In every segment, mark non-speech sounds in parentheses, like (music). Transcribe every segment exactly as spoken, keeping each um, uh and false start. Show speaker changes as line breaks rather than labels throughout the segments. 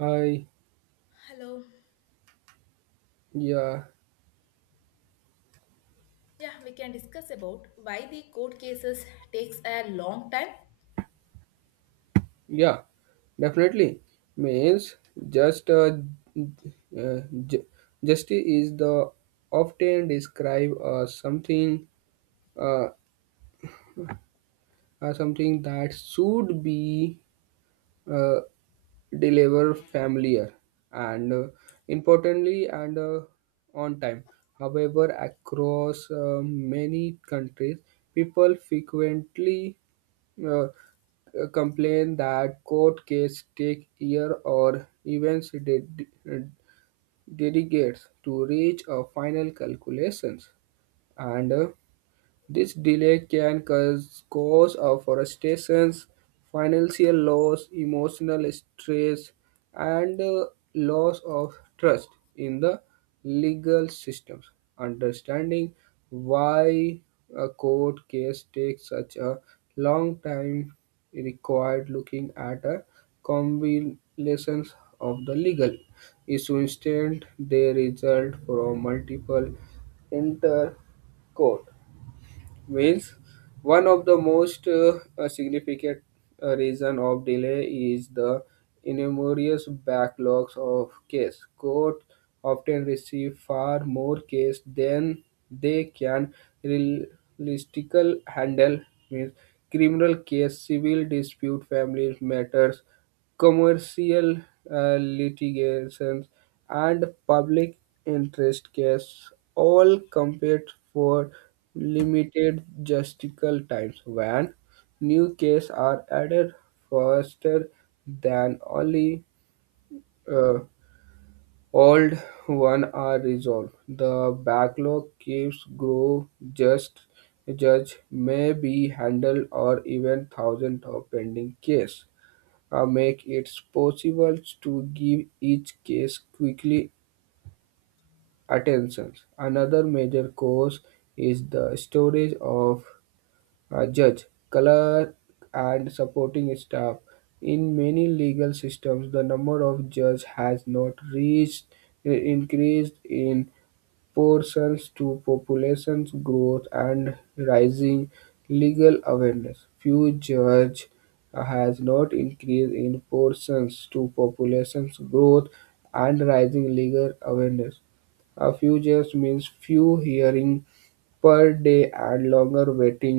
I.
Hello.
Yeah,
Yeah, we can discuss about why the court cases takes a long time.
yeah, definitely. Means just uh, uh, ju- justice is the often described as something, uh, as something that should be uh, deliver familiar and uh, importantly and uh, on time. However, across uh, many countries, people frequently uh, complain that court cases take year or even de- de- delegates to reach a final calculations, and uh, this delay can cause cause of frustration, financial loss, emotional stress, and uh, loss of trust in the legal systems. Understanding why a court case takes such a long time required looking at a combination of the legal issue instead they result from multiple intercourse Wales. One of the most uh, uh, significant uh, reason of delay is the enormous backlogs of case. Court often receive far more case than they can realistically handle. Means criminal case, civil dispute, family matters, commercial uh, litigations, and public interest cases, all compete for limited justical times when new cases are added faster than only uh, old one are resolved. The backlog keeps grow just judge may be handled or even thousand of pending case uh, make it possible to give each case quickly attention. Another major cause is the storage of uh, judge, color and supporting staff. In many legal systems, the number of judges has not reached increased in proportions to population growth and rising legal awareness. Few judges has not increased in proportions to population growth and rising legal awareness. A few years means few hearing per day and longer waiting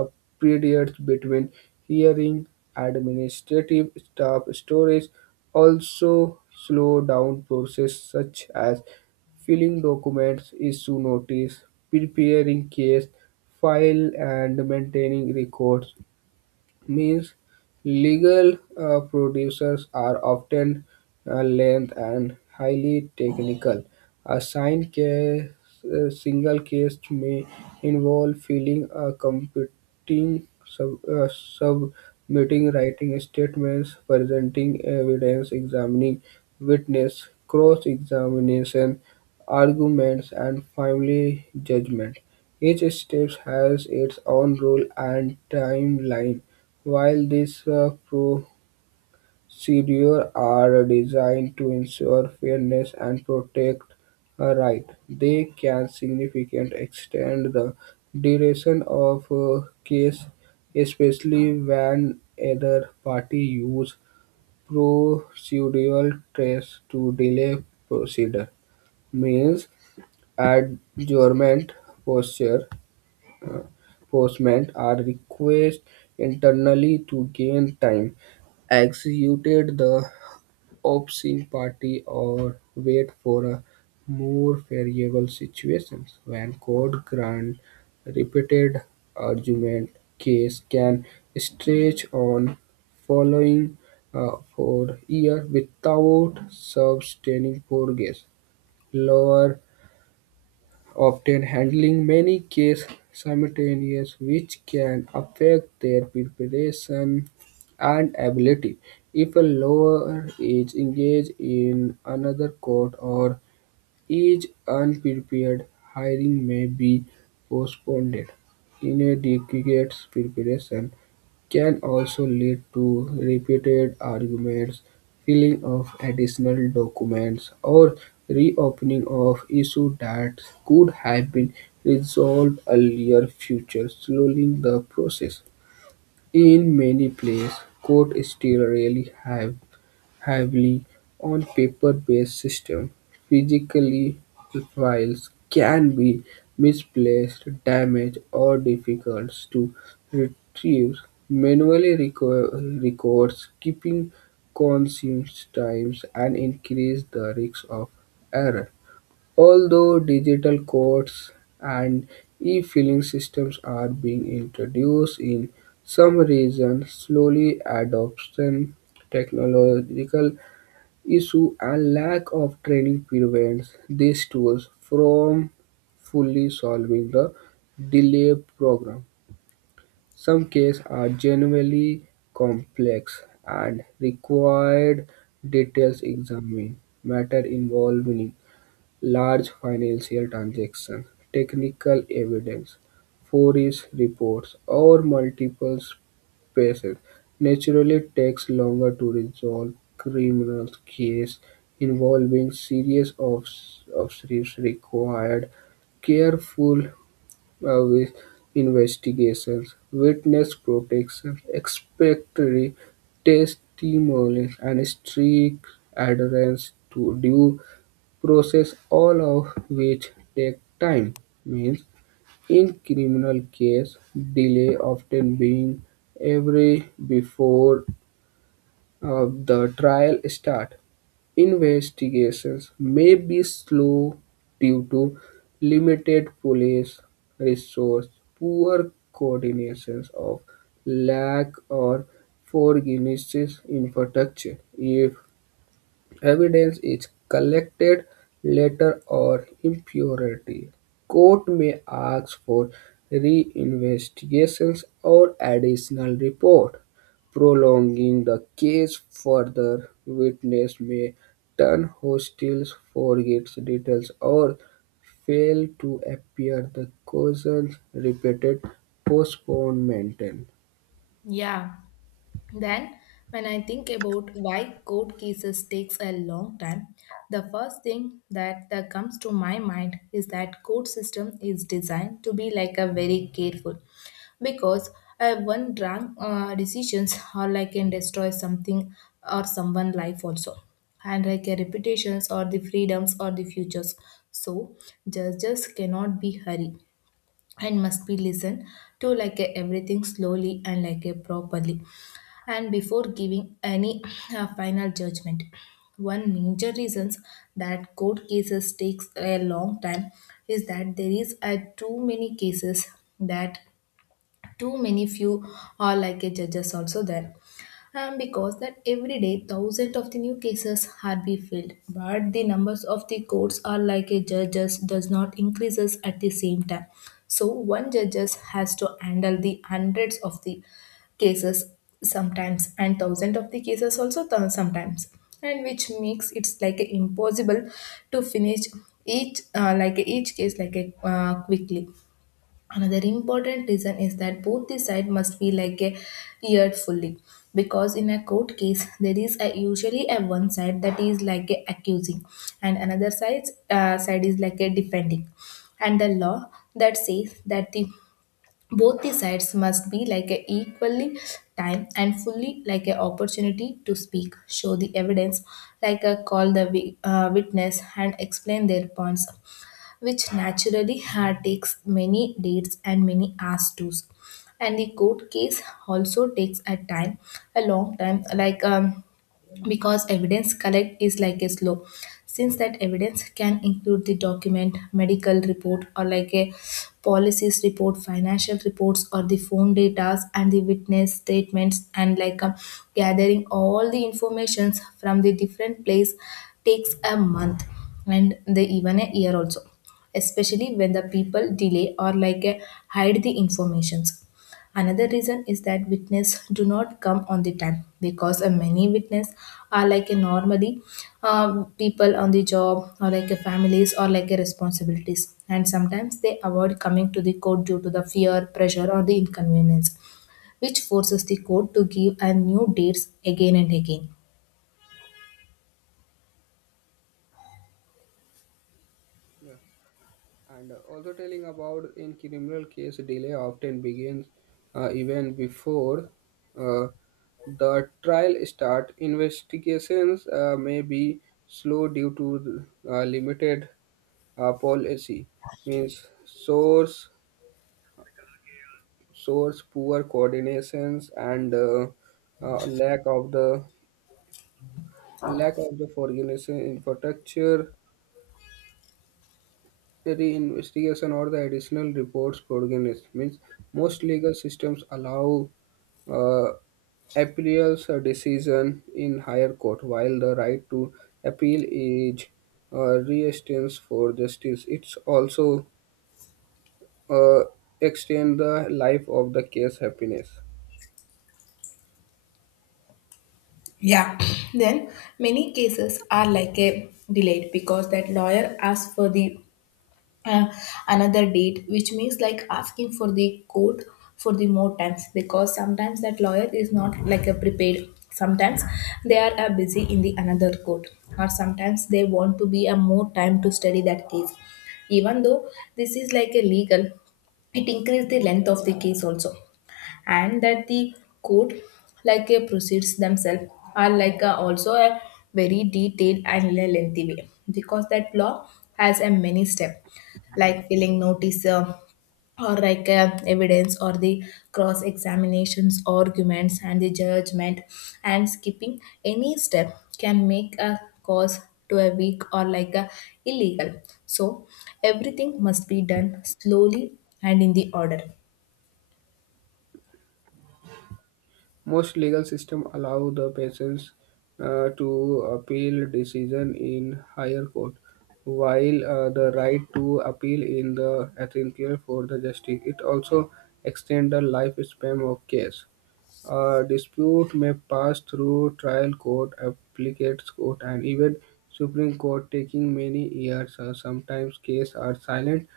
uh, periods between hearing. Administrative staff storage also slow down process such as filling documents, issue notice, preparing case file, and maintaining records means legal uh, producers are often uh, length and highly technical. A signed case, a single case may involve filing a competing sub, uh, submitting writing statements, presenting evidence, examining witness, cross-examination, arguments, and finally judgment. Each stage has its own rule and timeline while these uh, procedures are designed to ensure fairness and protect a right, they can significantly extend the duration of a case, especially when either party use procedural tricks to delay procedure. Means adjournment, posture, enforcement are requested internally to gain time, executed the opposing party, or wait for a more favorable situations. When court grant repeated argument, case can stretch on following uh, for year without sustaining progress. Lower often handling many cases simultaneously, which can affect their preparation and ability. If a lawyer is engaged in another court or each unprepared hiring may be postponed; inadequate preparation can also lead to repeated arguments, filling of additional documents, or reopening of issues that could have been resolved earlier, future slowing the process. In many places, courts still rarely have heavily on paper-based systems, physically files can be misplaced, damaged, or difficult to retrieve manually requ- records keeping consumes times and increase the risk of error. Although digital codes and e-filing systems are being introduced in some regions, slowly adoption technological issues and lack of training prevents these tools from fully solving the delay problem. Some cases are genuinely complex and required details examining matter involving large financial transactions, technical evidence, forensic reports, or multiple patents naturally takes longer to resolve criminal cases involving serious offs- offenses required careful uh, with investigations, witness protection, expectory testimonies, and strict adherence to due process, all of which take time, means in criminal case delay often being every before uh, the trial start. Investigations may be slow due to limited police resource, poor coordinations of lack or forgiveness infrastructure. If evidence is collected later or impurity, court may ask for reinvestigation or additional report, prolonging the case further. Witness may turn hostile, forget details, or fail to appear. The causes repeated postponement.
Yeah. Then, when I think about why court cases takes a long time, the first thing that, that comes to my mind is that court system is designed to be like a very careful, because uh, one wrong uh, decisions or like can destroy something or someone life also, and like a reputations or the freedoms or the futures. So judges cannot be hurried and must be listened to like a everything slowly and like a properly and before giving any (clears throat) uh, final judgment. One major reasons that court cases takes a long time is that there is a too many cases that too many few are like a judges also there um, because that every day thousands of the new cases are be filled but the numbers of the courts are like a judges does not increases at the same time, so one judges has to handle the hundreds of the cases sometimes and thousands of the cases also th- sometimes, and which makes it's like a impossible to finish each uh, like a- each case like a, uh, quickly. Another important reason is that both the side must be like a eared fully, because in a court case there is a, usually a one side that is like a accusing and another side uh, side is like a defending, and the law that says that the both the sides must be like a equally time and fully like a opportunity to speak show the evidence, like a call the wi- uh, witness and explain their points, which naturally had takes many dates and many hours too. And the court case also takes a time, a long time, like um, because evidence collect is like a slow, since that evidence can include the document medical report or like a policies report financial reports or the phone data and the witness statements, and like um, gathering all the informations from the different place takes a month and the even a year also, especially when the people delay or like uh, hide the informations. Another reason is that witness do not come on the time, because uh, many witness are like a normally um, people on the job or like a families or like a responsibilities, and sometimes they avoid coming to the court due to the fear, pressure or the inconvenience, which forces the court to give a new dates again and again.
Yeah. And also telling about in criminal case, delay often begins uh, even before uh, the trial start. Investigations uh, may be slow due to uh, limited uh, policy, means source, source poor coordinations and uh, uh, lack of the lack of the organization infrastructure the investigation or the additional reports progenies means most legal systems allow uh, appeals a decision in higher court while the right to appeal is uh, re-extends for justice it's also uh, extend the life of the case happiness.
Yeah, (clears throat) then many cases are like a delayed because that lawyer asks for the uh, another date, which means like asking for the court for the more times because sometimes that lawyer is not like a prepared, sometimes they are uh, busy in the another court, or sometimes they want to be a more time to study that case. Even though this is like a legal, it increase the length of the case also. And that the court like a proceeds themselves are like a, also a very detailed and a lengthy way, because that law has a many step, like filling notice uh, or like uh, evidence or the cross examinations arguments and the judgment, and skipping any step can make a cause to a weak or like a illegal. So everything must be done slowly and in the order.
Most legal systems allow the patients uh, to appeal decision in higher court, while uh, the right to appeal in the Attorney for the justice. It also extends the lifespan of case. A dispute may pass through trial court, appellate court, and even Supreme Court, taking many years. Uh, sometimes cases are silent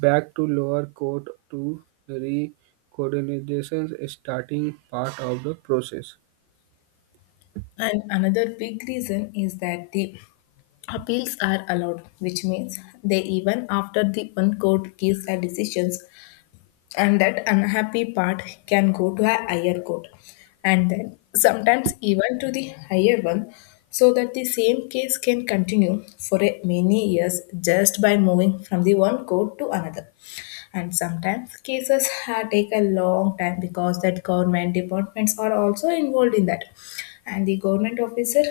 back to lower court to reconsideration starting part of the process.
And another big reason is that the appeals are allowed, which means they even after the one court gives a decision, and that unhappy part can go to a higher court, and then sometimes even to the higher one, so that the same case can continue for a many years just by moving from the one court to another. And sometimes cases ha- take a long time because that government departments are also involved in that, and the government officer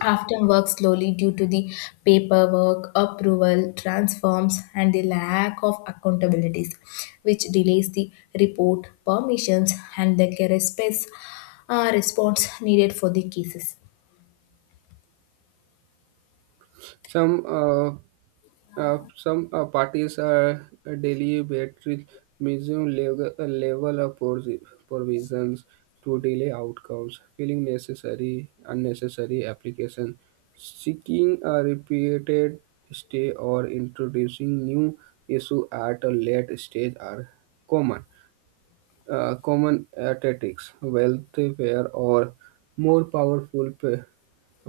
often work slowly due to the paperwork, approval, transforms, and the lack of accountabilities, which delays the report, permissions, and the response, uh, response needed for the cases.
Some uh, Uh, some uh, parties are uh, daily battery museum level, level of provi- provisions to delay outcomes, feeling necessary, unnecessary application, seeking a repeated stay or introducing new issue at a late stage are common. Uh, common tactics, wealth, or more powerful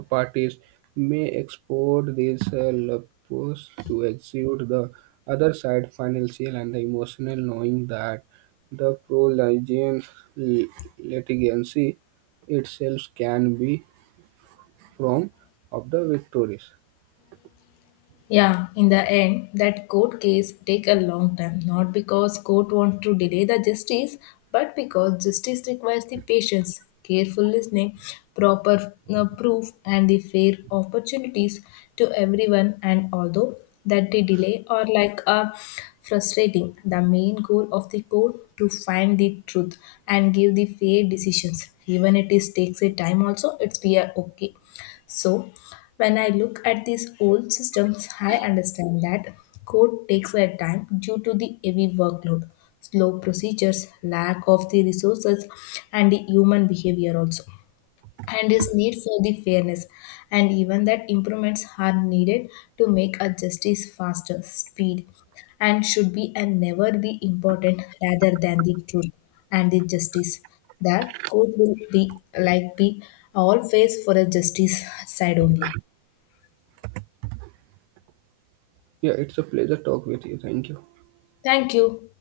parties may export these uh, lupus to exude the other side financial and the emotional knowing that the prolonged li- litigancy itself can be from of the victories.
Yeah, in the end, that court case take a long time, not because court want to delay the justice, but because justice requires the patience, careful listening, proper uh, proof, and the fair opportunities to everyone. And although that the delay or like a frustrating, the main goal of the court to find the truth and give the fair decisions. Even it is takes a time also, it's we are okay. So when I look at these old systems, I understand that code takes their time due to the heavy workload, slow procedures, lack of the resources, and the human behavior also, and this need for the fairness. And even that improvements are needed to make a justice faster, speed, and should be and never be important rather than the truth and the justice. That code will be like be all face for a justice side only.
Yeah, it's a pleasure talk with you. Thank you.
Thank you.